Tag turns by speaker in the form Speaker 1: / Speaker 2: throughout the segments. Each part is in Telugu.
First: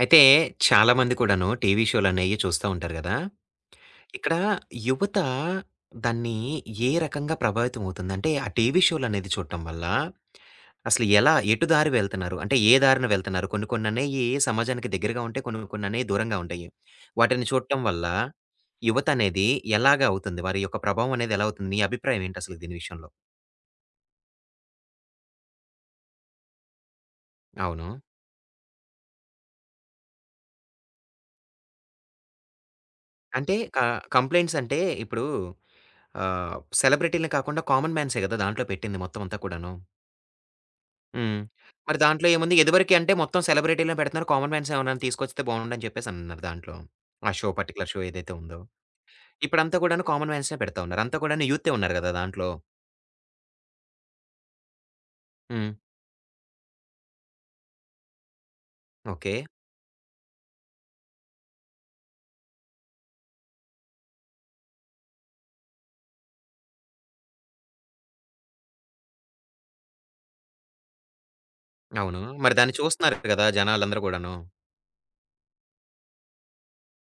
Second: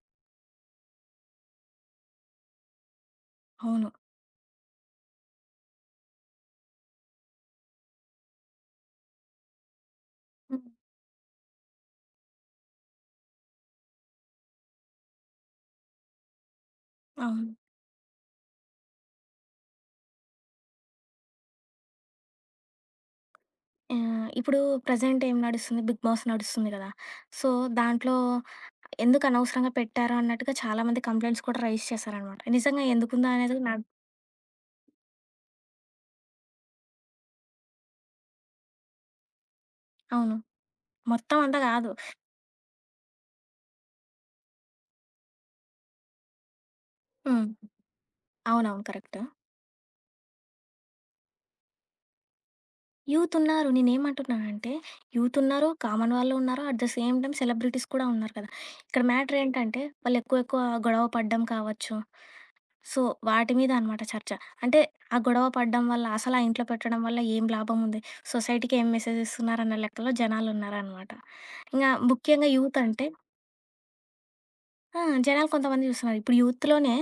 Speaker 1: అయితే చాలామంది కూడాను టీవీ షోలనేయి చూస్తా ఉంటారు గదా!
Speaker 2: అవును.
Speaker 1: ఇక్కడ యువత దాన్ని ఏ రకంగా ప్రభావితం అవుతుందంటే, ఆ టీవీ షోలనేది చూడటం వల్ల
Speaker 2: హ్మ్.
Speaker 1: అసలు ఎలా, ఎటు దారి వెళ్తున్నారు? అంటే ఏ దారిన వెళ్తున్నారు? కొన్ని కొన్ననేయి సమాజానికి దగ్గరగా ఉంటాయి. కొన్ని కొన్ననేయి దూరంగా ఉంటాయి. వాటిని
Speaker 2: అవును.
Speaker 1: చూడటం వల్ల యువత అనేది ఎలాగా అవుతుంది? వారి యొక్క ప్రభావం అనేది ఎలా అవుతుంది? నీ అభిప్రాయం ఏంటి అసలు దీని విషయంలో?
Speaker 2: ఇప్పుడు ప్రెజెంట్ ఏం నడుస్తుంది? 'బిగ్ బాస్' నడుస్తుంది కదా! సో,
Speaker 1: అవును.
Speaker 2: దాంట్లో ఎందుకు అనవసరంగా పెట్టారు అన్నట్టుగా చాలామంది కంప్లెయింట్స్ కూడా రైజ్ చేశారనమాట. నిజంగా ఎందుకుందా
Speaker 1: అంటే
Speaker 2: అనేది నాకు
Speaker 1: కంప్లెయింట్స్ అంటే ఇప్పుడు ఆహ్, సెలబ్రిటీలని కాకుండా కామన్ మాన్సే గదా! దాంట్లో పెట్టింది మొత్తం అంతా కూడాను.
Speaker 2: అవును. మొత్తం
Speaker 1: హ్మ్.
Speaker 2: అంతా కాదు.
Speaker 1: మరి దాంట్లో ఏముంది? ఇదివరకి అంటే మొత్తం సెలబ్రిటీలనే పెడుతున్నారు. కామన్ మ్యాన్స్ ఎవరైనా తీసుకొస్తే బావుండని చెప్పేసన్నారు దాంట్లో. ఆ
Speaker 2: హ్మ్.
Speaker 1: షో పర్టిక్యులర్ షో ఏదైతే ఉందో.
Speaker 2: అవునవును. కరెక్ట్.
Speaker 1: ఇప్పుడంతా కూడాను కామన్ మ్యాన్స్‌నే పెడతా ఉన్నారు. అంతా కూడాను యూతే ఉన్నారు గదా దాంట్లో.
Speaker 2: యూత్ ఉన్నారు. నేనేమంటున్నానంటే, యూత్ ఉన్నారు,
Speaker 1: హ్మ్.
Speaker 2: కామన్ వాళ్ళు ఉన్నారు. At the same time celebrities కూడా ఉన్నారు కదా! ఇక్కడ
Speaker 1: ఓకే.
Speaker 2: మ్యాటర్ ఏంటంటే, వాళ్ళు ఎక్కువ ఎక్కువ గొడవ పడడం కావచ్చు. సో, వాటి మీద అనమాట చర్చ. అంటే ఆ గొడవ పడడం వల్ల, అసలు ఆ ఇంట్లో పెట్టడం వల్ల ఏం లాభం ఉంది? సొసైటీకి ఏం మెసేజ్ ఇస్తున్నారు అన్న లెక్కలో జనాలున్నారనమాట. ఇంగా
Speaker 1: అవును.
Speaker 2: ముఖ్యంగా
Speaker 1: మరి దాన్ని
Speaker 2: యూత్ అంటే
Speaker 1: చూస్తున్నారు గదా జనాలందరూ గూడాను.
Speaker 2: జనాలు కొంతమంది చూస్తున్నారు. ఇప్పుడు యూత్‌లోనే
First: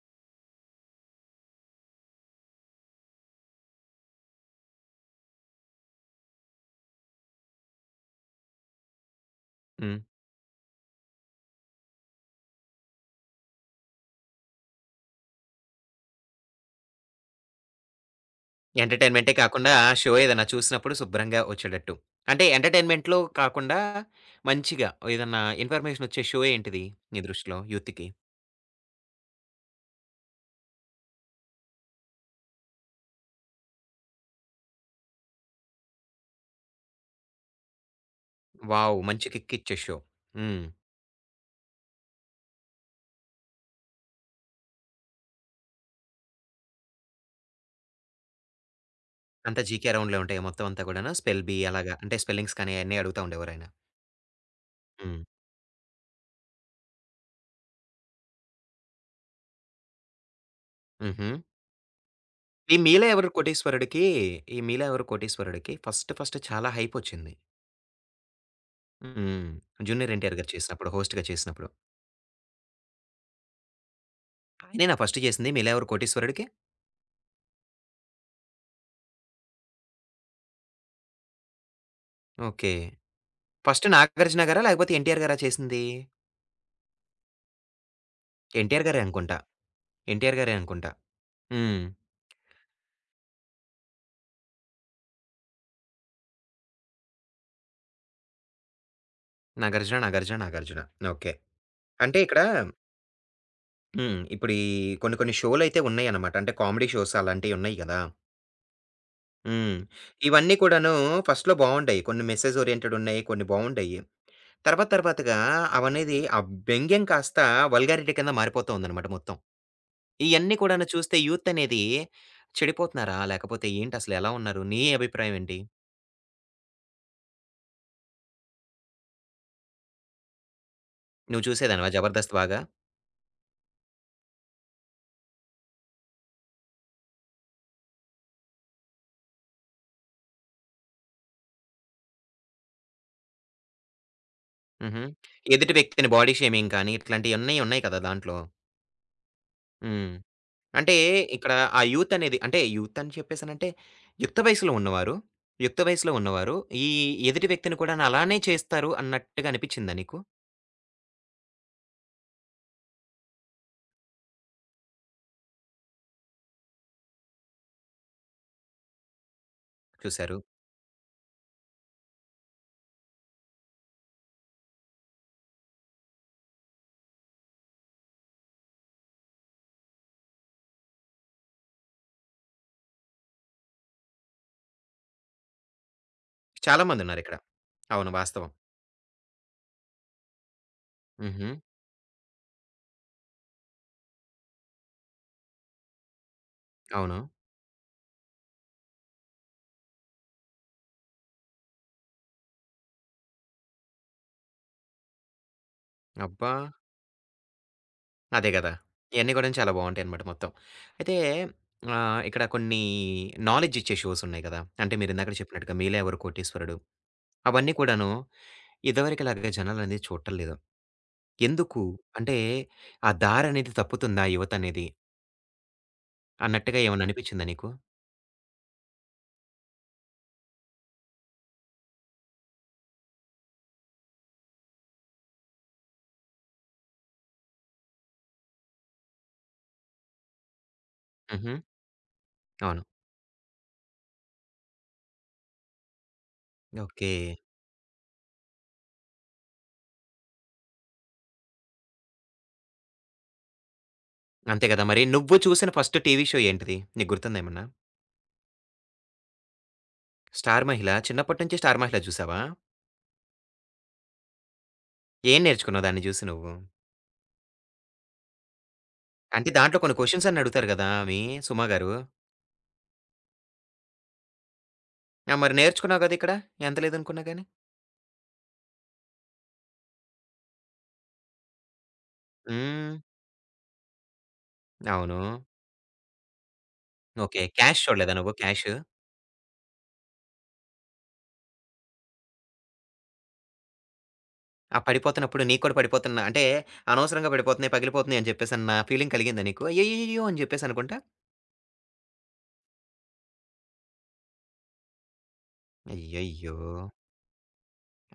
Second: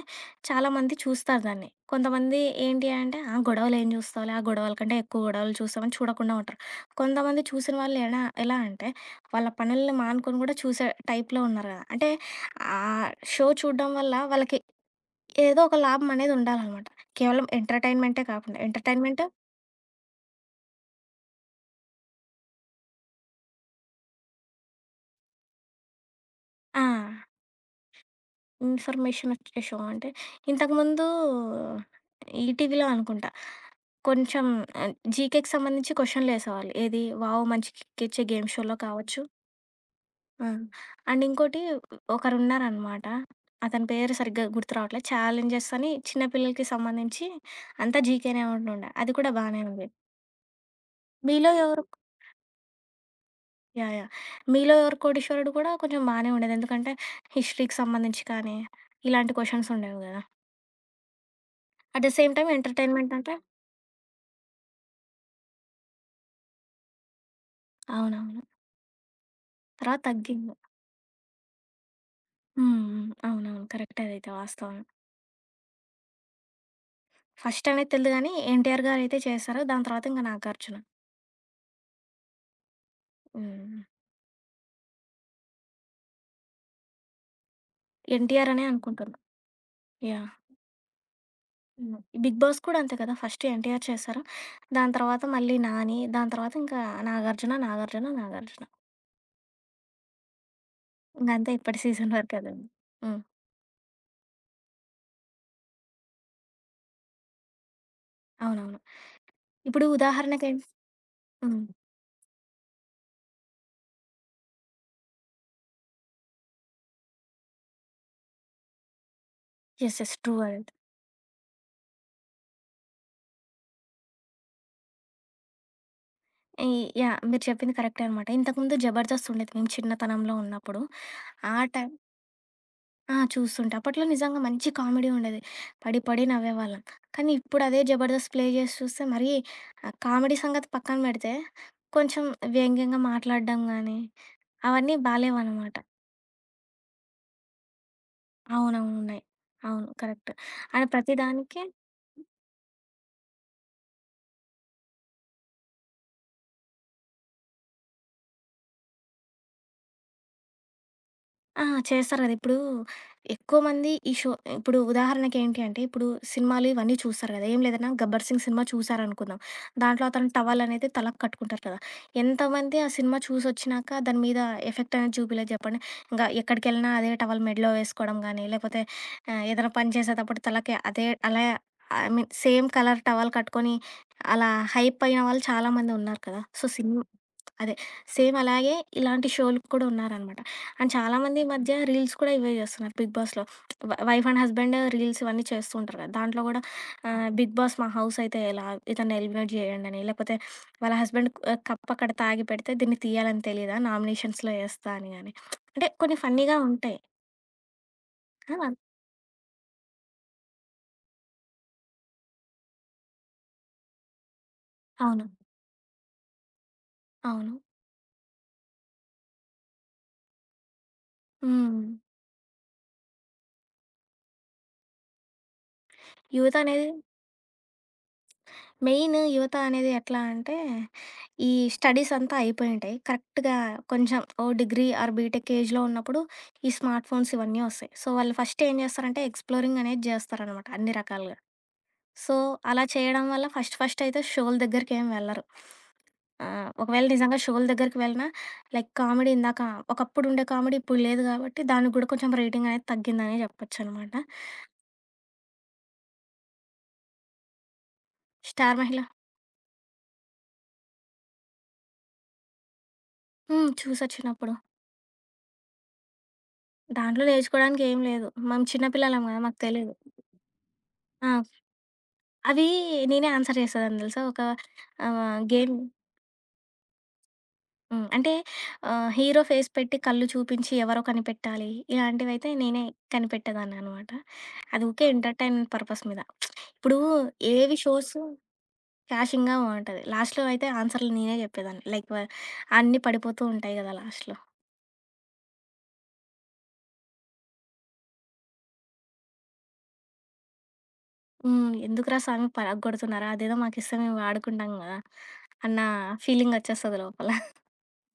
Speaker 2: చాలామంది చూస్తారు దాన్ని. కొంతమంది ఏంటి అంటే, గొడవలేం చూస్తావులే, ఆ గొడవల కంటే ఎక్కువ గొడవలు చూస్తామని చూడకుండా ఉంటారు. కొంతమంది చూసిన వాళ్ళు ఎలా అంటే, వాళ్ళ పనుల్ని
Speaker 1: హ్మ్.
Speaker 2: మానుకొని కూడా చూసే టైప్‌లో ఉన్నారు కదా! అంటే ఆ షో చూడడం వల్ల వాళ్ళకి ఏదో ఒక లాభం అనేది ఉండాలనమాట. కేవలం ఎంటర్‌టైన్‌మెంటే కాకుండా ఎంటర్‌టైన్‌మెంట్
Speaker 1: ఎంటర్‌టైన్‌మెంటే కాకుండా ఆ షో ఏదైనా చూసినప్పుడు శుభ్రంగా వచ్చేటట్టు. అంటే ఎంటర్‌టైన్‌మెంట్‌లో కాకుండా మంచిగా ఏదన్నా ఇన్ఫర్మేషన్ వచ్చే షో
Speaker 2: ఆ!
Speaker 1: ఏంటిది? నీ దృష్టిలో యూత్‌కి?
Speaker 2: ఇన్ఫర్మేషనొచ్చే షో అంటే, ఇంతకుముందు ఈటీవీలో అనుకుంటా. కొంచెం జీకేకి సంబంధించి క్వెషన్‌లేసేవాళ్ళు. ఏది 'వావ్ మంచికిక్కిచ్చే' గేమ్ షోలో
Speaker 1: వావ్!
Speaker 2: కావచ్చు.
Speaker 1: మంచి కిక్ ఇచ్చే షో.
Speaker 2: ఆ!
Speaker 1: హ్మ్.
Speaker 2: అండ్ ఇంకోటి ఒకరున్నారనమాట. అతని పేరు సరిగ్గా గుర్తు రావట్లే. ఛాలెంజెస్ అని చిన్న పిల్లలకి సంబంధించి అంతా జీకేనే ఉంటుండే. అది కూడా బానే
Speaker 1: అంతా
Speaker 2: ఉంది.
Speaker 1: జీకే రౌండ్‌లో ఉంటాయా మొత్తం అంతా కూడాను? స్పెల్
Speaker 2: మీలో
Speaker 1: బీ
Speaker 2: ఎవరు
Speaker 1: అలాగా అంటే స్పెల్లింగ్స్ కానీ అయన్నీ అడుగుతా ఉండేవారాయన.
Speaker 2: యాహ్! యాహ్! మీలో ఎవరు
Speaker 1: హ్మ్.
Speaker 2: కోటీశ్వరుడు కూడా కొంచెం బానే ఉండేది. ఎందుకంటే హిస్టరీకి సంబంధించి కానీ, ఇలాంటి క్వెషన్స్ ఉండేవి గదా!
Speaker 1: హుహు.
Speaker 2: అట్ ద సేమ్ టైమ్
Speaker 1: ఈ 'మీలో
Speaker 2: ఎంటర్‌టైన్‌మెంట్
Speaker 1: ఎవరు
Speaker 2: అంటే
Speaker 1: కోటీశ్వరుడు'కి ఈ 'మీలో ఎవరు కోటీశ్వరుడు'కి ఫస్ట్ ఫస్ట్ చాలా హైపొచ్చింది.
Speaker 2: అవునవును.
Speaker 1: హ్మ్.
Speaker 2: తర్వాత
Speaker 1: జూనియర్ ఎన్టీఆర్ గారు
Speaker 2: తగ్గింది.
Speaker 1: చేసినప్పుడు హోస్ట్‌గా చేసినప్పుడు.
Speaker 2: హ్మ్. హ్మ్. అవునవును. కరెక్టే అదైతే వాస్తవమే.
Speaker 1: ఆయనేనా ఫస్ట్ చేసింది 'మీలో ఎవరు కోటీశ్వరుడు'కి?
Speaker 2: ఫస్ట్ అనేది తెలీదు గానీ, 'ఎన్టీఆర్' గారైతే చేశారు. దాని తర్వాత ఇంక 'నాగార్జున.'
Speaker 1: ఓకే.
Speaker 2: హ్మ్.
Speaker 1: ఫస్ట్ 'నాగార్జున' గారా? లేకపోతే 'ఎన్టీఆర్' గారా చేసింది?
Speaker 2: 'ఎన్టీఆర్' అనే
Speaker 1: 'ఎన్టీఆర్' గారే
Speaker 2: అనుకుంటున్నా.
Speaker 1: అనుకుంటా.
Speaker 2: యాహ్!
Speaker 1: 'ఎన్టీఆర్' గారే అనుకుంటా. హ్మ్.
Speaker 2: హ్మ్. 'బిగ్ బాస్' కూడా అంతే కదా! ఫస్ట్ 'ఎన్టీఆర్' చేశారు. దాని తర్వాత మళ్ళీ 'నాని.' దాని తర్వాత ఇంకా 'నాగార్జున,' 'నాగార్జున,' 'నాగార్జున.'
Speaker 1: 'నాగార్జున, నాగార్జున, నాగార్జున'. ఓకే.
Speaker 2: ఇంకంతే ఇప్పటి సీజన్
Speaker 1: అంటే
Speaker 2: వరకే
Speaker 1: ఇక్కడ
Speaker 2: అదండి. హ్మ్.
Speaker 1: హ్మ్. ఇప్పుడు ఈ కొన్ని కొన్ని షోలయితే ఉన్నాయన్నమాట. అంటే కామెడీ షోస్ అలాంటియి ఉన్నాయి గదా!
Speaker 2: అవునవును.
Speaker 1: హ్మ్.
Speaker 2: ఇప్పుడు
Speaker 1: ఇవన్నీ
Speaker 2: ఉదాహరణకేం
Speaker 1: కూడాను ఫస్ట్‌లో
Speaker 2: హ్మ్.
Speaker 1: బావుంటాయి. కొన్ని మెసేజ్ ఓరియెంటెడ్ ఉన్నాయి. కొన్ని బావుంటాయి. తర్వాత తర్వాతగా అవనేది ఆ వ్యంగ్యం కాస్త వల్గారిటీ కింద మారిపోతూ ఉందనమాట మొత్తం.
Speaker 2: యెస్. యెస్. ట్రూ
Speaker 1: ఇయన్నీ
Speaker 2: అదైతే.
Speaker 1: కూడాను చూస్తే యూత్ అనేది చెడిపోతున్నారా? లేకపోతే ఏంటసలు ఎలా ఉన్నారు? నీ అభిప్రాయం ఏంటి?
Speaker 2: ఈ మీరు చెప్పింది కరెక్టే అనమాట. ఇంతకుముందు 'జబర్దస్త్' ఉండేది మేము చిన్నతనంలో ఉన్నప్పుడు.
Speaker 1: నువ్వు
Speaker 2: ఆ
Speaker 1: చూసేదానివా
Speaker 2: టైం
Speaker 1: 'జబర్దస్త్' బాగా?
Speaker 2: ఆ! చూస్తుంటా. అప్పట్లో నిజంగా మంచి కామెడీ ఉండేది. పడి, పడి నవ్వేవాళ్ళం. కానీ ఇప్పుడు అదే 'జబర్దస్త్' ప్లే చేసి చూస్తే మరీ ఆ కామెడీ సంగతి పక్కన పెడితే, కొంచెం వ్యంగ్యంగా మాట్లాడడం గానీ, అవన్నీ
Speaker 1: హుహు. ఎదుటి
Speaker 2: బాలేవనమాట.
Speaker 1: వ్యక్తిని బాడీ షేమింగ్ కానీ ఇట్లాంటియన్నీ ఉన్నాయి ఉన్నాయి కదా దాంట్లో.
Speaker 2: అవునవును. ఉన్నాయి. అవును.
Speaker 1: హ్మ్.
Speaker 2: కరెక్ట్. అండ్
Speaker 1: అంటే
Speaker 2: ప్రతి
Speaker 1: ఇక్కడ
Speaker 2: దానికి
Speaker 1: ఆ యూత్ అనేది అంటే యూత్ అని చెప్పేసనంటే యుక్త వయసులో ఉన్నవారు, యుక్త వయసులో ఉన్నవారు ఈ ఎదుటి వ్యక్తిని కూడాను అలానే చేస్తారు అన్నట్టుగా అనిపిచ్చిందా నీకు?
Speaker 2: చేస్తారు గదా! ఇప్పుడు ఎక్కువ మంది ఈ షో ఇప్పుడు ఉదాహరణకి ఏంటి అంటే, ఇప్పుడు సినిమాలు ఇవన్నీ చూస్తారు గదా! ఏం లేదన్నా 'గబ్బర్ సింగ్' సినిమా చూసారనుకుందాం. దాంట్లో అతను
Speaker 1: చూసారు.
Speaker 2: టవల్ అనేది తలకు కట్టుకుంటారు కదా! ఎంతమంది ఆ సినిమా చూసొచ్చినాక దాని మీద ఎఫెక్ట్ అనేది చూపియలేదు చెప్పండి. ఇంగా ఎక్కడికెళ్ళినా అదే టవల్ మెడలో వేసుకోవడం గానీ, లేకపోతే ఏదైనా పని చేసేటప్పుడు తలకి అదే అలా I mean same colour towel కట్టుకొని అలా హైప్ అయిన వాళ్ళు చాలా మంది ఉన్నారు కదా! సో,
Speaker 1: చాలా
Speaker 2: సినిమా
Speaker 1: మందున్నారిక్కడ.
Speaker 2: అదే
Speaker 1: అవును.
Speaker 2: సేమ్
Speaker 1: వాస్తవం.
Speaker 2: అలాగే ఇలాంటి షోలు కూడా ఉన్నారనమాట. అండ్ చాలామంది ఈ
Speaker 1: హుహు.
Speaker 2: మధ్య రీల్స్ కూడా ఇవే చేస్తున్నారు బిగ్ బాస్‌లో. వైఫ్ అండ్ హస్బెండ్ రీల్స్ ఇవన్నీ చేస్తూ ఉంటారు కదా! దాంట్లో కూడా
Speaker 1: అవును.
Speaker 2: బిగ్ బాస్ మా హౌస్ అయితే ఎలా? ఇతన్ని ఎలిమినేట్ చేయండని, లేకపోతే వాళ్ళ హస్బెండ్ కప్ అక్కడ తాగి పెడితే దీన్ని తీయాలని తెలీదా? నామినేషన్స్‌లో ఏస్తా అని గాని. అంటే కొన్ని
Speaker 1: అబ్బా!
Speaker 2: ఫన్నీగా ఉంటాయి.
Speaker 1: అదే
Speaker 2: ఆ!
Speaker 1: గదా! ఇయన్నీ గూడాను చాలా బావుంటాయనమాట మొత్తం. అయితే ఇక్కడ కొన్ని నాలెడ్జ్ ఇచ్చే షోస్ ఉన్నాయి గదా! అంటే
Speaker 2: అవును.
Speaker 1: మీరిందాకడ చెప్పినట్టుగా 'మీలో ఎవరు కోటీశ్వరుడు'
Speaker 2: అవును.
Speaker 1: అవన్నీ కూడాను ఇదివరకులాగా జనాలనేది చూడటం లేదు.
Speaker 2: హ్మ్.
Speaker 1: ఎందుకు? అంటే, ఆ దారనేది తప్పుతుందా యువతనేది?
Speaker 2: యూత్
Speaker 1: అన్నట్టుగా
Speaker 2: అనేది
Speaker 1: ఏమన్నా అనిపిచ్చిందా నీకు?
Speaker 2: మెయిన్ యువత అనేది ఎట్లా అంటే, ఈ స్టడీస్ అంతా అయిపోయి ఉంటాయి. కరెక్ట్‌గా కొంచెం ఓ డిగ్రీ ఆర్ బీటెక్ ఏజ్‌లో ఉన్నప్పుడు ఈ స్మార్ట్ ఫోన్స్ ఇవన్నీ వస్తాయి. సో, వాళ్ళు ఫస్ట్ ఏం చేస్తారంటే ఎక్స్‌ప్లోరింగ్ అనేది చేస్తారనమాట అన్ని రకాలుగా.
Speaker 1: హుహు.
Speaker 2: సో,
Speaker 1: అవును.
Speaker 2: అలా చేయడం వల్ల ఫస్ట్ ఫస్ట్ అయితే షోల దగ్గరికేం వెళ్ళరు. ఒకవేళ
Speaker 1: ఓకే.
Speaker 2: నిజంగా షోల దగ్గరికి వెళ్ళినా లైక్ కామెడీ ఇందాక ఒకప్పుడుండే కామెడీ ఇప్పుడు లేదు కాబట్టి దానికి కూడా కొంచెం రేటింగ్ అనేది తగ్గిందనే చెప్పొచ్చనమాట.
Speaker 1: అంతే గదా! మరి నువ్వు చూసిన ఫస్ట్ టీవీ షో ఏంటిది? నీకు గుర్తుందా ఏమన్నా?
Speaker 2: 'స్టార్ మహిళ'
Speaker 1: 'స్టార్ మహిళ'. చిన్నప్పటి నుంచి 'స్టార్ మహిళ' జూసావా?
Speaker 2: హ్మ్. చూసా చిన్నప్పుడు.
Speaker 1: ఏం నేర్చుకున్నావు దాన్ని జూసి నువ్వు?
Speaker 2: దాంట్లో నేర్చుకోవడానికి ఏం లేదు. మనం చిన్న పిల్లలం గదా!
Speaker 1: అంటే
Speaker 2: మాకు
Speaker 1: దాంట్లో
Speaker 2: తెలీదు.
Speaker 1: కొన్ని క్వెషన్స్ అన్ని అడుగుతారు గదా! ఆమె
Speaker 2: ఆ!
Speaker 1: సుమ గారు.
Speaker 2: అవి నేనే ఆన్సర్ చేసేదాన్ని తెలుసా! ఒక
Speaker 1: ఆ! మరి
Speaker 2: గేమ్
Speaker 1: నేర్చుకున్నావు గదా! ఇక్కడ. ఎంత లేదనుకున్నా గాని.
Speaker 2: హ్మ్. అంటే హీరో ఫేస్ పెట్టి కళ్ళు చూపించి ఎవరో కనిపెట్టాలి. ఇలాంటివైతే నేనే
Speaker 1: హ్మ్.
Speaker 2: కనిపెట్టేదాన్ననమాట. అది ఊకే
Speaker 1: అవును.
Speaker 2: ఎంటర్‌టైన్‌మెంట్ పర్పస్ మీద. ఇప్పుడు
Speaker 1: ఓకే.
Speaker 2: ఏవి
Speaker 1: 'క్యాష్'
Speaker 2: షోస్
Speaker 1: చూడలేదా నువ్వు 'క్యాష్'?
Speaker 2: క్యాషింగ్‌గా బావుంటది. లాస్ట్‌లో అయితే ఆన్సర్‌లు నేనే చెప్పేదాన్ని. లైక్ వ అన్నీ పడిపోతూ ఉంటాయి గదా! లాస్ట్‌లో.
Speaker 1: ఆ! పడిపోతున్నప్పుడు నీకు కూడా పడిపోతున్నా అంటే, అనవసరంగా పడిపోతున్నాయి, పగిలిపోతున్నాయి అని చెప్పేసన్న ఫీలింగ్ కలిగిందా నీకు? అయ్యయ్యయ్యో! అని చెప్పేసి అనుకుంటా
Speaker 2: హ్మ్. ఎందుకురా స్వామి పరగ్గొడుతున్నారు. అదేదో మాకిస్తే మేము వాడుకుంటాం గదా! అన్న
Speaker 1: అయ్యయ్యో!
Speaker 2: ఫీలింగొచ్చేస్తది లోపల.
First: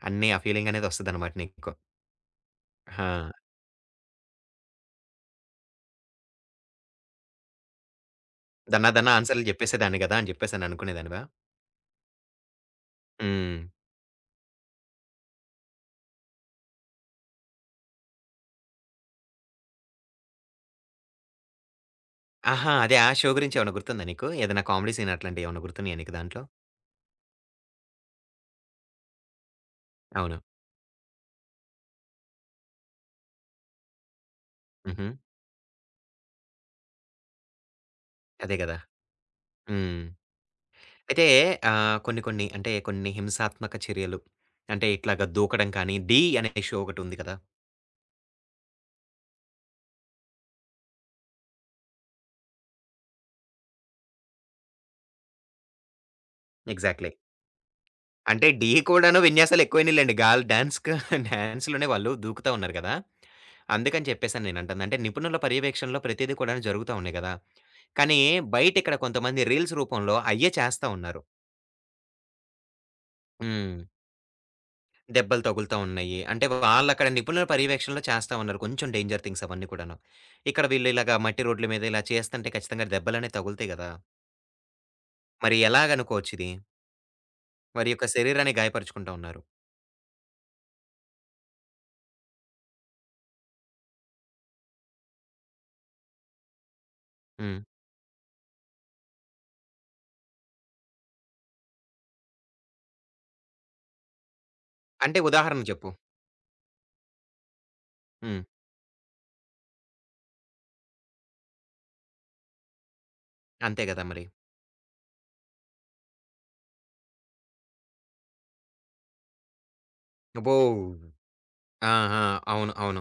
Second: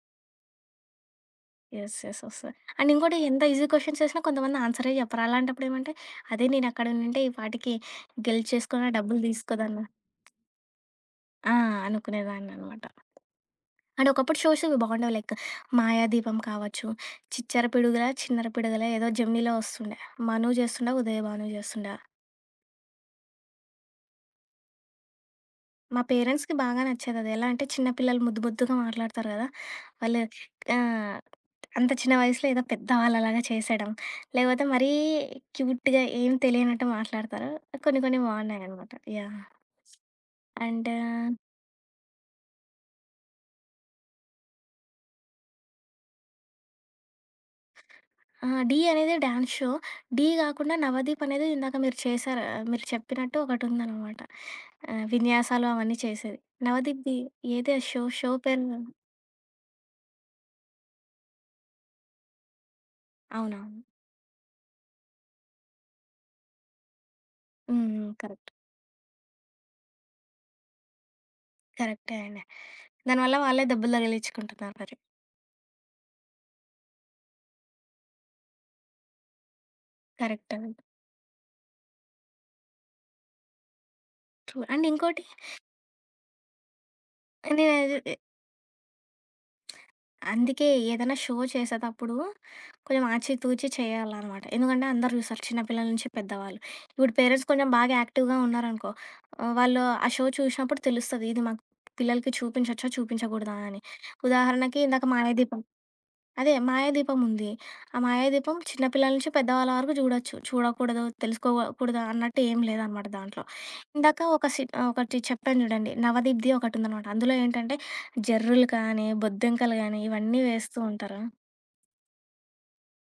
Speaker 1: అన్నీ ఆ ఫీలింగ్ అనేది వస్తదనమాట నీకు.
Speaker 2: యెస్. యెస్. వస్తాయి. అండ్ ఇంకోటి
Speaker 1: ఆ!
Speaker 2: ఎంత ఈజీ క్వెషన్స్ ఏసినా కొంతమంది ఆన్సరే చెప్పరు. అలాంటప్పుడు ఏమంటే, అదే నేనక్కడుండుంటే ఈ పాటికి గెలిచేసుకొని
Speaker 1: దన్నా
Speaker 2: ఆ
Speaker 1: దన్నా
Speaker 2: డబ్బులు
Speaker 1: ఆన్సర్‌లు
Speaker 2: తీసుకోదాన్న.
Speaker 1: చెప్పేసేదాన్ని గదా! అని చెప్పేసని అనుకునేదానివా?
Speaker 2: ఆ! అనుకునేదాన్ననమాట.
Speaker 1: హ్మ్.
Speaker 2: అండ్ ఒకప్పుడు షోషువి బాగుండేవి. లైక్ 'మాయాదీపం' కావచ్చు, 'చిచ్చర పిడుగులా చిన్నర పిడుగులా' ఏదో జెమినీలో వస్తుండే. 'మను' చేస్తుండే, 'ఉదయభాను' చేస్తుండే.
Speaker 1: ఆహా! అదే ఆ షో గురించి ఏమన్నా గుర్తుందా నీకు? ఏదైనా కామెడీ సీన్ అట్లాంటివి ఏమన్నా గుర్తున్నాయా
Speaker 2: మా
Speaker 1: నీకు దాంట్లో?
Speaker 2: పేరెంట్స్‌కి బాగా నచ్చేదది. ఎలా అంటే చిన్న పిల్లలు ముద్దు ముద్దుగా మాట్లాడతారు కదా! వాళ్ళు
Speaker 1: అవును.
Speaker 2: ఆహ్, అంత చిన్న వయసులో ఏదో పెద్దవాళ్ళలాగా చేసేయడం, లేకపోతే మరీ
Speaker 1: హుహు.
Speaker 2: క్యూట్‌గా ఏం తెలియనట్టు మాట్లాడతారు. కొన్ని కొన్ని
Speaker 1: అదే గదా!
Speaker 2: బాగున్నాయనమాట. యాహ్!
Speaker 1: హ్మ్.
Speaker 2: అండ్
Speaker 1: అయితే కొన్ని కొన్ని అంటే కొన్ని హింసాత్మక చర్యలు అంటే ఇట్లాగా దూకడం కానీ 'ఢీ' అనే షో ఒకటుంది కదా!
Speaker 2: ఆ! 'ఢీ' అనేది డాన్స్ షో. 'ఢీ' కాకుండా 'నవదీప్' అనేది ఇందాక మీరు చేశారు ఆ, మీరు చెప్పినట్టు ఒకటుందనమాట. విన్యాసాలు అవన్నీ చేసేది.
Speaker 1: ఎగ్జాక్ట్‌లీ.
Speaker 2: 'నవదీప్‌ది' ఏదో షో
Speaker 1: అంటే
Speaker 2: పేరు
Speaker 1: 'ఢీ' కూడాను విన్యాసాలెక్కువైనీలెండి. గాల్ డాన్స్‌కు డాన్స్‌లోనే వాళ్ళు దూకుతా ఉన్నారు గదా!
Speaker 2: అవునవును.
Speaker 1: అందుకని చెప్పేసని నేనంటంది. అంటే నిపుణుల పర్యవేక్షణలో ప్రతీదీ కూడాను జరుగుతా ఉన్నాయి గదా!
Speaker 2: హ్మ్. హ్మ్.
Speaker 1: కానీ
Speaker 2: కరెక్ట్.
Speaker 1: బయటిక్కడ కొంతమంది రీల్స్ రూపంలో అయ్యే చేస్తా ఉన్నారు.
Speaker 2: కరెక్టే అండి. దానివల్ల వాళ్ళే
Speaker 1: హ్మ్.
Speaker 2: దెబ్బలు తగిలించుకుంటున్నారు మరి.
Speaker 1: దెబ్బలు తగులుతా ఉన్నాయి. అంటే వాళ్ళక్కడ నిపుణుల పర్యవేక్షణలో చేస్తా ఉన్నారు. కొంచెం డేంజర్ థింగ్స్ అవన్నీ కూడాను.
Speaker 2: కరెక్ట్.
Speaker 1: ఇక్కడ
Speaker 2: అండి,
Speaker 1: వీళ్ళు ఇలాగా మట్టి రోడ్ల మీద ఇలా చేస్తంటే ఖచ్చితంగా దెబ్బలనేవి తగులుతాయి గదా!
Speaker 2: ట్రూ. అండ్ ఇంకోటి
Speaker 1: మరి ఎలాగనుకోవచ్చు ఇది? వారి
Speaker 2: నేనది
Speaker 1: యొక్క శరీరాన్ని గాయపరుచుకుంటా ఉన్నారు.
Speaker 2: అందుకే ఏదైనా షో చేసేటప్పుడు కొంచెం ఆచితూచి చేయాలన్నమాట. ఎందుకంటే అందరూ చూస్తారు చిన్నపిల్లల నుంచి పెద్దవాళ్ళు. ఇప్పుడు పేరెంట్స్
Speaker 1: హ్మ్.
Speaker 2: కొంచెం బాగా యాక్టివ్‌గా ఉన్నారనుకో, వాళ్ళు ఆ షో చూసినప్పుడు తెలుస్తది. ఇది మా పిల్లలకి చూపించొచ్చా? చూపించకూడదా? అని. ఉదాహరణకి ఇందాక
Speaker 1: అంటే ఉదాహరణ
Speaker 2: 'మాయాదీపం'
Speaker 1: చెప్పు.
Speaker 2: అదే 'మాయాదీపం' ఉంది. ఆ
Speaker 1: హ్మ్.
Speaker 2: 'మాయాదీపం' చిన్నపిల్లల నుంచి పెద్దవాళ్ళ వరకు చూడొచ్చు. చూడకూడదు, తెలుసుకోకూడదు అన్నట్టు ఏం లేదనమాట దాంట్లో.
Speaker 1: అంతే గదా
Speaker 2: ఇందాక
Speaker 1: మరి.
Speaker 2: ఒక సి ఒకటి చెప్పాను చూడండి. 'నవదీప్‌ది' ఒకటుందనమాట. అందులో ఏంటంటే జర్రులు కానీ, బొద్దింకలు గానీ, ఇవన్నీ
Speaker 1: అబ్బో!
Speaker 2: వేస్తూ ఉంటారు.
Speaker 1: ఆ! ఆ! అవును. అవును.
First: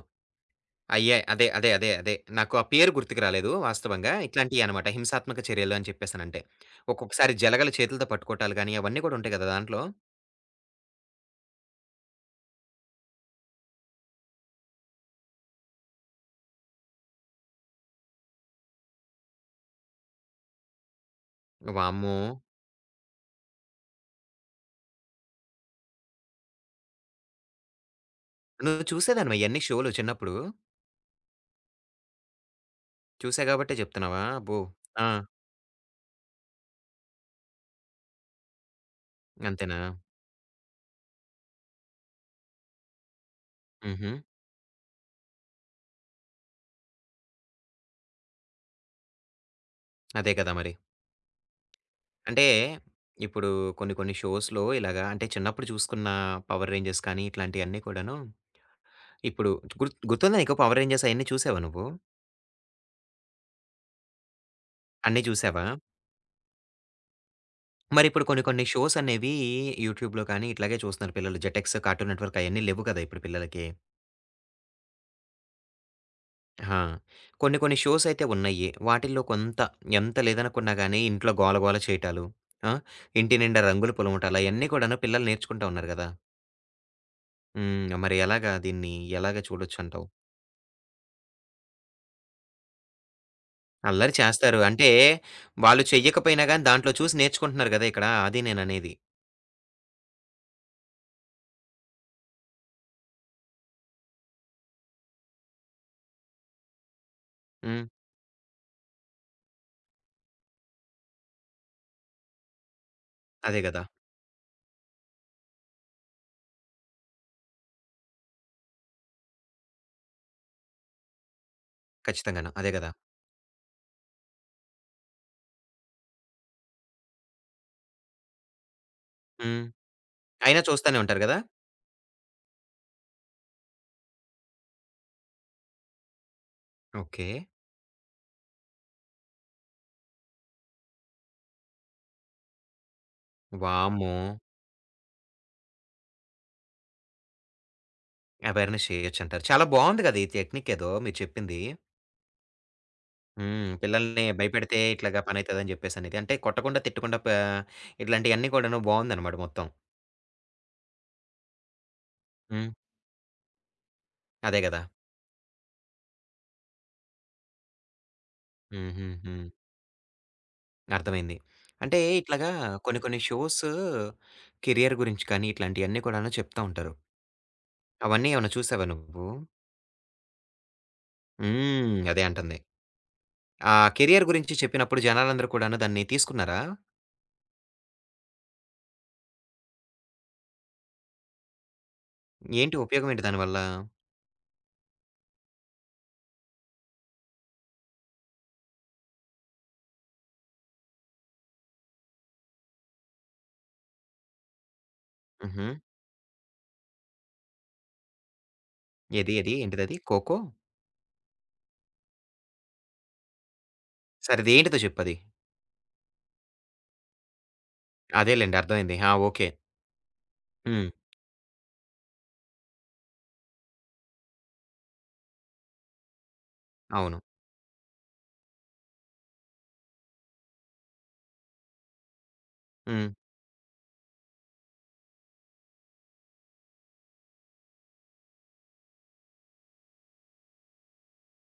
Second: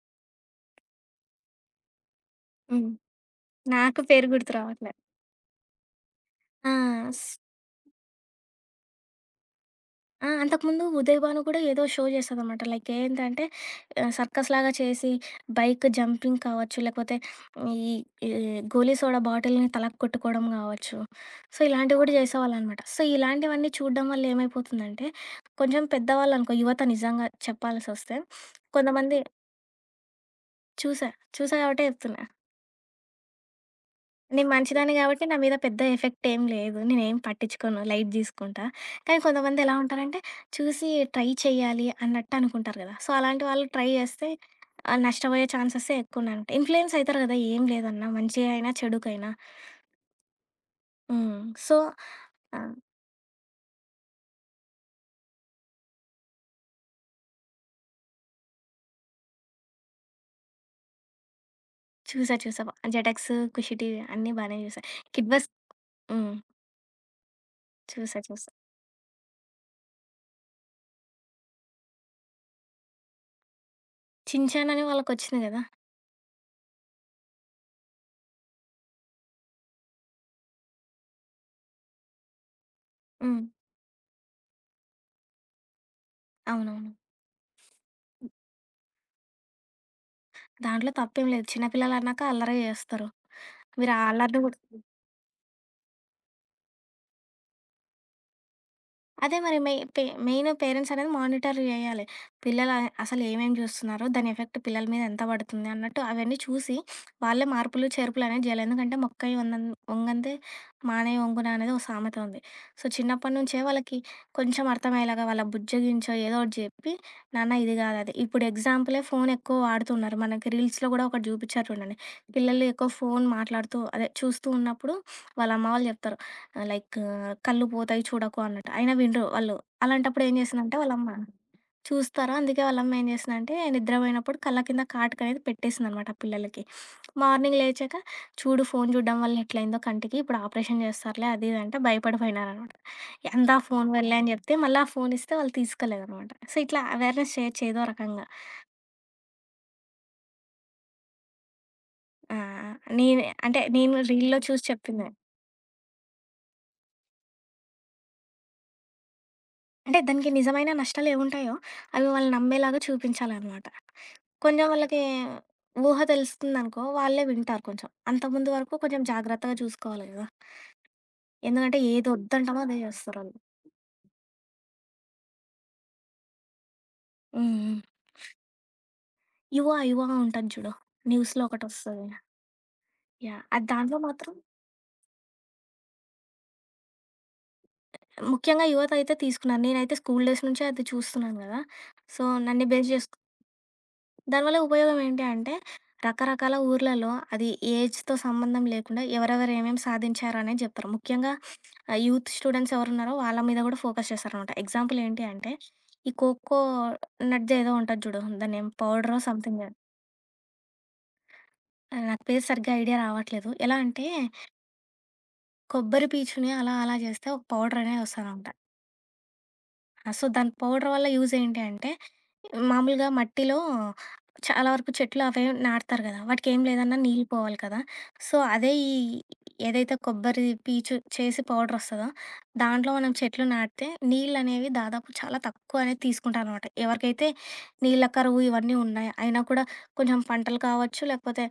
Speaker 1: అయ్యే. అదే. అదే. అదే. అదే. నాకు ఆ
Speaker 2: హ్మ్.
Speaker 1: పేరు గుర్తుకు రాలేదు
Speaker 2: నాకు
Speaker 1: వాస్తవంగా.
Speaker 2: పేరు గుర్తు
Speaker 1: ఇట్లాంటియి అనమాట.
Speaker 2: రావట్లే.
Speaker 1: హింసాత్మక చర్యలు అని చెప్పేసనంటే.
Speaker 2: ఆ! స్
Speaker 1: ఒక్కొక్కసారి జలగలు చేతులతో పట్టుకోవటాలు గాని, అవన్నీ కూడా ఉంటాయి కదా దాంట్లో.
Speaker 2: ఆ! అంతకుముందు 'ఉదయ్ భాను' కూడా ఏదో షో చేస్తదనమాట. లైక్ ఏంటంటే సర్కస్‌లాగా చేసి బైక్ జంపింగ్ కావచ్చు, లేకపోతే ఈ ఈ గోలీ సోడా బాటిల్‌ని తలకు కొట్టుకోవడం కావచ్చు. సో, ఇలాంటివి కూడా
Speaker 1: వామ్మో!
Speaker 2: చేసేవాళ్ళనమాట. సో, ఇలాంటివన్నీ చూడడం వల్ల ఏమైపోతుందంటే, కొంచెం పెద్దవాళ్ళనుకో యువత నిజంగా చెప్పాల్సొస్తే
Speaker 1: నువ్వు
Speaker 2: కొంతమంది
Speaker 1: చూసేదానివా ఇయన్నీ షోలు చిన్నప్పుడు?
Speaker 2: చూసా. చూసా కాబట్టే చెప్తున్నా.
Speaker 1: చూసావు గాబట్టే చెప్తున్నావా?
Speaker 2: నేను
Speaker 1: అబ్బో!
Speaker 2: మంచిదాన్ని
Speaker 1: ఆ!
Speaker 2: గాబట్టి నా మీద పెద్ద ఎఫెక్టేం లేదు. నేనేం పట్టించుకోను. లైట్ తీసుకుంటా. కానీ కొంతమంది ఎలా
Speaker 1: అంతేనా?
Speaker 2: ఉంటారంటే, చూసి ట్రై చేయాలి అన్నట్టనుకుంటారు గదా! సో, అలాంటి వాళ్ళు ట్రై
Speaker 1: హుహు.
Speaker 2: జేస్తే నష్టపోయే ఛాన్సెసే ఎక్కువున్నాయంట. ఇన్‌ఫ్లుయెన్స్ అయితారు గదా! ఏం లేదన్నా. మంచి అయినా, చెడుకైనా.
Speaker 1: అదే కదా మరి.
Speaker 2: హ్మ్. సో
Speaker 1: అంటే
Speaker 2: ఆ!
Speaker 1: ఇప్పుడు కొన్ని కొన్ని షోస్‌లో ఇలాగా అంటే చిన్నప్పుడు చూసుకున్న 'పవర్ రేంజర్స్' కానీ ఇట్లాంటియన్నీ కూడాను ఇప్పుడు గుర్తుందా నీకు 'పవర్ రేంజర్స్' అయన్నీ చూసావా నువ్వు?
Speaker 2: చూసా. చూసా. 'జెటెక్స్', 'ఖుషి టీవీ' అన్నీ బానే జూసా.
Speaker 1: అన్నీ
Speaker 2: 'కిడ్ బస్'
Speaker 1: చూసావా?
Speaker 2: హ్మ్. చూసా.
Speaker 1: మరిప్పుడు కొన్ని
Speaker 2: చూసా.
Speaker 1: కొన్ని షోస్ అనేవి యూట్యూబ్‌లో కానీ ఇట్లాగే చూస్తున్నారు పిల్లలు. జెటెక్స్, కార్టూన్ నెట్‌వర్క్ అయన్నీ లెవ్వు కదా! ఇప్పుడు పిల్లలకి.
Speaker 2: 'చిన్ చాన్' అని వాళ్ళకొచ్చింది గదా!
Speaker 1: ఆ! కొన్ని కొన్ని షోస్ అయితే ఉన్నాయి. వాటిల్లో కొంత ఎంత లేదనుకున్నా గానీ ఇంట్లో గోల గోల చేయటాలు, ఆ! ఇంటి
Speaker 2: హ్మ్.
Speaker 1: నిండా రంగులు పులమటాలు అయన్నీ కూడాను పిల్లలు నేర్చుకుంటా ఉన్నారు గదా!
Speaker 2: అవునవును.
Speaker 1: హ్మ్. మరి ఎలాగా దీన్ని ఎలాగ చూడొచ్చంటావు?
Speaker 2: దాంట్లో తప్పేం లేదు. చిన్న పిల్లలన్నాక అల్లరే జేస్తారు. మీరు ఆ
Speaker 1: అల్లరి
Speaker 2: అల్లరిని గూడా
Speaker 1: చేస్తారు. అంటే వాళ్ళు చెయ్యకపోయినా గానీ దాంట్లో చూసి నేర్చుకుంటున్నారు గదా! ఇక్కడ. అది నేననేది.
Speaker 2: అదే మరి మెయిన్ పేరెంట్స్ అనేది మానిటర్ చేయాలి. పిల్లలు అసలు ఏమేమి చూస్తున్నారు? దాని ఎఫెక్ట్ పిల్లల మీద ఎంత పడుతుంది? అన్నట్టు అవన్నీ చూసి వాళ్ళే
Speaker 1: హ్మ్.
Speaker 2: మార్పులు, చేర్పులు అనేది చేయాలి. ఎందుకంటే మొక్కై వంగన్ వంగందే మానై వంగున అనేది ఒక సామెత ఉంది. సో, చిన్నప్పటి నుంచే
Speaker 1: అదే గదా!
Speaker 2: వాళ్ళకి కొంచెం అర్థమయ్యేలాగా వాళ్ళ బుజ్జగించో ఏదో ఒకటి చెప్పి, నాన్న ఇది కాదు అది. ఇప్పుడు ఎగ్జాంపులే ఫోన్ ఎక్కువ వాడుతున్నారు. మనకి రీల్స్‌లో కూడా ఒకటి చూపించారు చూడండి.
Speaker 1: ఖచ్చితంగాను.
Speaker 2: పిల్లలు
Speaker 1: అదే
Speaker 2: ఎక్కువ
Speaker 1: గదా!
Speaker 2: ఫోన్ మాట్లాడుతూ అదే చూస్తూ ఉన్నప్పుడు వాళ్ళ అమ్మ వాళ్ళు చెప్తారు. లైక్ కళ్ళు పోతాయి చూడకు అన్నట్టు. అయినా వినరు వాళ్ళు.
Speaker 1: హ్మ్.
Speaker 2: అలాంటప్పుడు ఏం
Speaker 1: అయినా
Speaker 2: చేసిందంటే
Speaker 1: చూస్తానే
Speaker 2: వాళ్ళమ్మ
Speaker 1: ఉంటారు గదా!
Speaker 2: చూస్తారా అందుకే వాళ్ళమ్మ ఏం చేసిందంటే నిద్రపోయినప్పుడు కళ్ళ కింద కాటుకనేది పెట్టేసిందనమాట ఆ పిల్లలకి.
Speaker 1: ఓకే.
Speaker 2: మార్నింగ్ లేచాక చూడు ఫోను చూడడం వల్ల ఎట్లయిందో కంటికి ఇప్పుడు ఆపరేషన్ చేస్తారులే అది ఇది అంటే భయపడిపోయినారనమాట. అంతా ఫోను
Speaker 1: వామ్మో!
Speaker 2: వల్లే అని చెప్తే మళ్ళీ ఆ ఫోను ఇస్తే వాళ్ళు తీసుకోలేదనమాట. సో ఇట్లా అవేర్‌నెస్ చేయొచ్చు ఏదో రకంగా.
Speaker 1: అవేర్‌నెస్ చేయొచ్చంటారు. చాలా బావుంది కదా! ఈ టెక్నిక్ ఏదో మీరు చెప్పింది.
Speaker 2: ఆ! నేను అంటే
Speaker 1: హ్మ్.
Speaker 2: నేను
Speaker 1: పిల్లల్ని
Speaker 2: రీల్‌లో చూసి
Speaker 1: భయపెడితే
Speaker 2: చెప్పిందే.
Speaker 1: ఇట్లాగా పనైతదని చెప్పేసనేది. అంటే కొట్టకుండా, తిట్టకుండా పా ఇట్లాంటియన్నీ కూడాను బావుందనమాట మొత్తం.
Speaker 2: అంటే దానికి నిజమైన నష్టాలేవుంటాయో అవి వాళ్ళు
Speaker 1: హ్మ్.
Speaker 2: నమ్మేలాగా చూపించాలనమాట.
Speaker 1: అదే
Speaker 2: కొంచెం
Speaker 1: గదా!
Speaker 2: వాళ్ళకి ఊహ తెలుస్తుందనుకో, వాళ్ళే వింటారు కొంచెం. అంతకుముందు వరకు
Speaker 1: హుహు.
Speaker 2: కొంచెం
Speaker 1: హ్మ్. హ్మ్.
Speaker 2: జాగ్రత్తగా చూసుకోవాలి గదా!
Speaker 1: అర్థమైంది.
Speaker 2: ఎందుకంటే
Speaker 1: అంటే
Speaker 2: ఏది
Speaker 1: ఇట్లాగా
Speaker 2: వద్దంటామో అదే
Speaker 1: కొన్ని కొన్ని
Speaker 2: చేస్తారాళ్ళు.
Speaker 1: షోస్ కెరియర్ గురించి కానీ ఇట్లాంటియన్నీ కూడాను చెప్తా ఉంటారు.
Speaker 2: హ్మ్. హ్మ్.
Speaker 1: అవన్నీ ఏమైనా చూసావా నువ్వు?
Speaker 2: 'యువ యువ' ఉంటది చూడు. న్యూస్‌లో
Speaker 1: హ్మ్.
Speaker 2: ఒకటొస్తది.
Speaker 1: అదే అంటుంది.
Speaker 2: యాహ్! అది
Speaker 1: ఆ
Speaker 2: దాంట్లో
Speaker 1: కెరియర్
Speaker 2: మాత్రం
Speaker 1: గురించి చెప్పినప్పుడు జనాలందరూ కూడాను దాన్ని తీసుకున్నారా?
Speaker 2: ముఖ్యంగా యువత అయితే తీసుకున్నారు. నేనైతే స్కూల్ డేస్ నుంచే అది చూస్తున్నాను గదా! సో, నన్ను
Speaker 1: ఏంటి
Speaker 2: బేస్
Speaker 1: ఉపయోగం
Speaker 2: జేసుకు
Speaker 1: ఏంటి దానివల్ల?
Speaker 2: దానివల్ల ఉపయోగం ఏంటి అంటే, రకరకాల ఊర్లలో అది ఏజ్‌తో సంబంధం లేకుండా ఎవరెవరు ఏమేమి సాధించారనేది జెప్తారు. ముఖ్యంగా యూత్ స్టూడెంట్స్ ఎవరున్నారో వాళ్ళ మీద గూడా ఫోకస్ చేస్తారనమాట. ఎగ్జాంపుల్ ఏంటి అంటే,
Speaker 1: హుహు.
Speaker 2: ఈ 'కోకో నట్స్' ఏదో ఉంటది జూడు. దాన్నేం పౌడరో
Speaker 1: ఏది? ఏది?
Speaker 2: సంథింగ్
Speaker 1: ఏంటిదది? 'ఖోఖో'?
Speaker 2: నాకు పేరు సరిగ్గా ఐడియా రావట్లేదు. ఎలా అంటే,
Speaker 1: సరే అదేంటిదో చెప్పది.
Speaker 2: కొబ్బరి పీచుని అలా అలా జేస్తే ఒక పౌడర్ అనేది వస్తదనమాట.
Speaker 1: అదేలెండి అర్థమైంది. ఆ! ఓకే.
Speaker 2: ఆ! సో, దాని పౌడర్
Speaker 1: హ్మ్.
Speaker 2: వల్ల యూజ్ ఏంటి అంటే, మామూలుగా మట్టిలో చాలా వరకు చెట్లు అవే నాటుతారు గదా! వాటికేం లేదన్నా
Speaker 1: అవును.
Speaker 2: నీళ్ళు పోవాలి కదా! సో, అదే ఈ ఏదైతే కొబ్బరి పీచు చేసి పౌడర్ వస్తదో, దాంట్లో
Speaker 1: హ్మ్.
Speaker 2: మనం చెట్లు నాటితే నీళ్ళనేవి దాదాపు చాలా తక్కువ అనేది తీసుకుంటారనమాట. ఎవరికైతే నీళ్ళ కరువు ఇవన్నీ ఉన్నాయి, అయినా కూడా కొంచెం పంటలు కావచ్చు, లేకపోతే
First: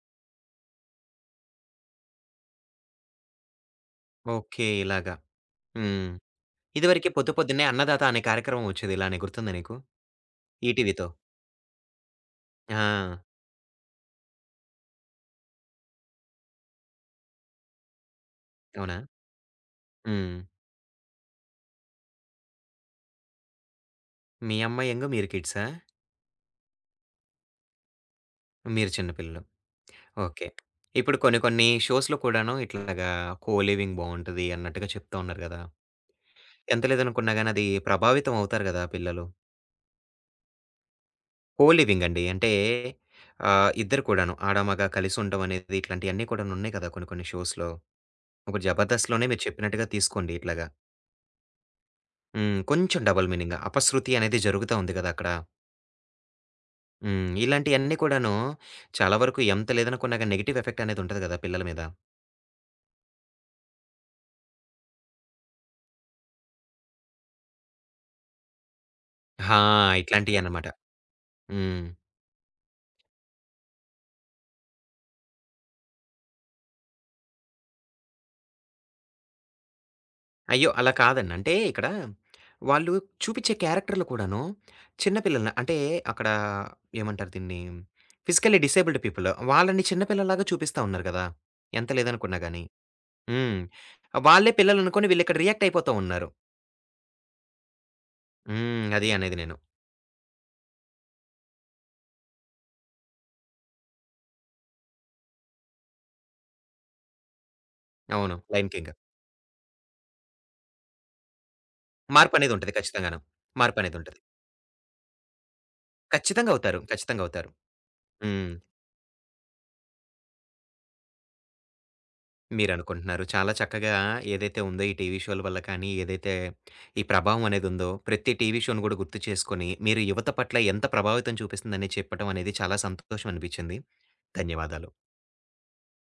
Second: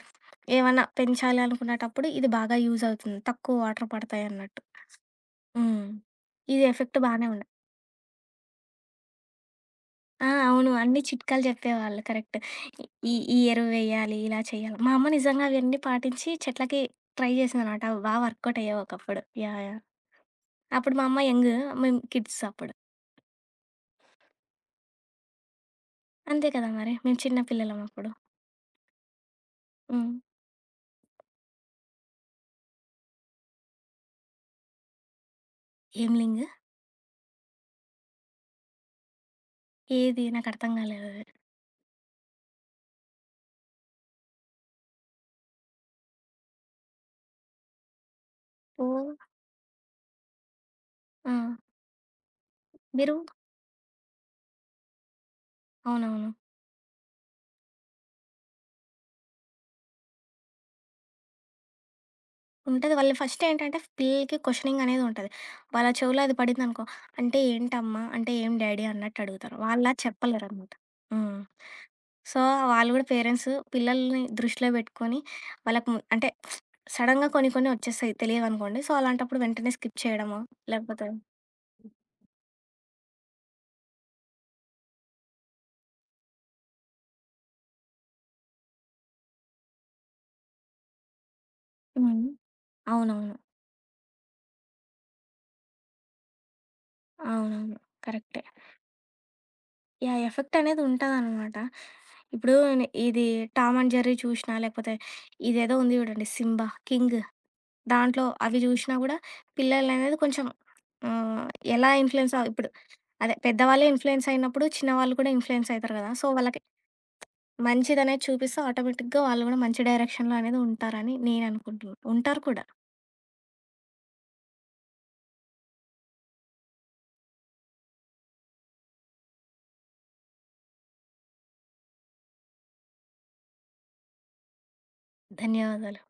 Speaker 2: ఏమన్నా పెంచాలి అనుకునేటప్పుడు ఇది బాగా యూజ్ అవుతుంది. తక్కువ వాటర్ పడతాయన్నట్టు.
Speaker 1: ఓకే. ఇలాగా.
Speaker 2: హ్మ్.
Speaker 1: హ్మ్.
Speaker 2: ఇది ఎఫెక్ట్
Speaker 1: ఇదివరకే
Speaker 2: బానే
Speaker 1: పొద్దు
Speaker 2: ఉండ
Speaker 1: పొద్దున్నే అన్నదాత అనే కార్యక్రమం వచ్చేది ఇలానే గుర్తుందా నీకు?
Speaker 2: ఆ! అవును. అన్ని
Speaker 1: ఈటీవీతో.
Speaker 2: చిట్కాలు జెప్పేవాళ్ళు కరెక్ట్. ఈ
Speaker 1: ఆ!
Speaker 2: ఈ ఎరువు వెయ్యాలి, ఇలా చేయాలి. మా అమ్మ నిజంగా అవన్నీ పాటించి చెట్లకి ట్రై జేసిందనమాట. అవి బా వర్కౌట్ అయ్యేవి
Speaker 1: అవునా?
Speaker 2: ఒకప్పుడు. యాహ్! యాహ్!
Speaker 1: హ్మ్.
Speaker 2: అప్పుడు మా అమ్మ యంగ్. మేము కిడ్స్ అప్పుడు.
Speaker 1: మీ అమ్మాయేంగో మీరు కిడ్సా?
Speaker 2: అంతే కదా మరి! మేము చిన్న పిల్లలం అప్పుడు.
Speaker 1: మీరు చిన్న పిల్లలు.
Speaker 2: హ్మ్.
Speaker 1: ఓకే. ఇప్పుడు కొన్ని కొన్ని షోస్‌లో కూడాను ఇట్లాగా కో లివింగ్ బావుంటది అన్నట్టుగా చెప్తా ఉన్నారు గదా!
Speaker 2: ఏం లింగ్?
Speaker 1: ఎంత లేదనుకున్నా గాని అది ప్రభావితం అవుతారు గదా! పిల్లలు.
Speaker 2: ఏది? నాకర్థం గాలేదది.
Speaker 1: కోలివింగ్ అండి. అంటే ఇద్దరు కూడాను. ఆడ, మగ కలిసి ఉండడం అనేది ఇట్లాంటియన్నీ కూడానున్నాయి కదా! కొన్ని కొన్ని షోస్‌లో. ఇప్పుడు
Speaker 2: ఓ
Speaker 1: 'జబర్దస్త్‌లోనే' మీరు చెప్పినట్టుగా తీసుకోండి ఇట్లాగా.
Speaker 2: ఆ!
Speaker 1: హ్మ్. కొంచెం
Speaker 2: బిరువు.
Speaker 1: డబుల్ మీనింగ్ అపశృతి అనేది జరుగుతా ఉంది కదా! అక్కడ.
Speaker 2: అవునవును.
Speaker 1: హ్మ్. ఇలాంటియన్నీ కూడాను చాలా వరకు ఎంత లేదనుకున్నా గాని నెగెటివ్ ఎఫెక్ట్ అనేది ఉంటది కదా! పిల్లల మీద.
Speaker 2: ఉంటది. వాళ్ళు ఫస్ట్ ఏంటంటే పిల్లలకి క్వెషనింగ్ అనేది ఉంటది. వాళ్ళ చెవిలో అది పడిందనుకో, "అంటే ఏంటమ్మా? అంటే ఏం డ్యాడీ?" అన్నట్టు అడుగుతారు.
Speaker 1: ఆ!
Speaker 2: వాళ్ళలా
Speaker 1: ఇట్లాంటియన్నమాట.
Speaker 2: చెప్పలేరనమాట. హ్మ్.
Speaker 1: హ్మ్.
Speaker 2: సో, వాళ్ళు కూడా పేరెంట్స్ పిల్లల్ని దృష్టిలో పెట్టుకొని వాళ్ళకి అంటే సడెన్‌గా కొన్ని కొన్ని వచ్చేస్తాయి తెలియవనుకోండి. సో, అలాంటప్పుడు వెంటనే స్కిప్ చేయడమో
Speaker 1: అయ్యో! అలా
Speaker 2: లేకపోతే
Speaker 1: కాదండి. అంటే ఇక్కడ వాళ్ళు చూపిచ్చే క్యారెక్టర్‌లు కూడాను చిన్న పిల్లలని అంటే అక్కడ ఏమంటారు దీన్ని? ఫిజికల్లీ డిసేబుల్డ్ పీపుల్ వాళ్ళని చిన్న పిల్లల్లాగా చూపిస్తా ఉన్నారు గదా! ఎంత
Speaker 2: హ్మ్.
Speaker 1: లేదనుకున్నా గాని.
Speaker 2: అవునవును.
Speaker 1: హ్మ్. వాళ్ళే పిల్లలనుకోని వీళ్ళిక్కడ రియాక్ట్ అయిపోతా ఉన్నారు.
Speaker 2: అవునవును. కరెక్టే.
Speaker 1: హ్మ్. అది అనేది నేను.
Speaker 2: యాహ్! ఎఫెక్ట్ అనేది ఉంటదనమాట. ఇప్పుడు ఇది 'టామ్ అండ్ జెర్రీ' చూసినా, లేకపోతే ఇదేదో ఉంది చూడండి 'సింబా', 'కింగ్' దాంట్లో
Speaker 1: అవును.
Speaker 2: అవి
Speaker 1: 'లయన్ కింగ్.'
Speaker 2: చూసినా కూడా పిల్లలనేది కొంచెం ఆహ్, ఎలా ఇన్‌ఫ్లూయెన్స్ అవ్ ఇప్పుడు
Speaker 1: మార్పనేదుంటది ఖచ్చితంగాను.
Speaker 2: అదే పెద్దవాళ్ళే
Speaker 1: మార్పనేదుంటది.
Speaker 2: ఇన్‌ఫ్లూయెన్స్ అయినప్పుడు చిన్నవాళ్ళు కూడా ఇన్‌ఫ్లూయెన్స్ అయితారు కదా! సో,
Speaker 1: ఖచ్చితంగా
Speaker 2: వాళ్ళకి
Speaker 1: అవుతారు. ఖచ్చితంగా అవుతారు.
Speaker 2: మంచిదనేది
Speaker 1: హ్మ్.
Speaker 2: చూపిస్తే ఆటోమేటిక్‌గా వాళ్ళు కూడా మంచి డైరెక్షన్‌లో అనేది ఉంటారని నేననుకుంటున్నా. ఉంటారు కూడా.
Speaker 1: మీరనుకుంటున్నారు. చాలా చక్కగా ఏదైతే ఉందో ఈ టీవీ షోల వల్ల కానీ, ఏదైతే ఈ ప్రభావం అనేదుందో, ప్రతి టీవీ షోను గూడా గుర్తు చేసుకొని, మీరు యువత పట్ల ఎంత ప్రభావితం చూపిస్తుందని చెప్పడం అనేది చాలా సంతోషం అనిపిచ్చింది. ధన్యవాదాలు.
Speaker 2: ధన్యవాదాలు.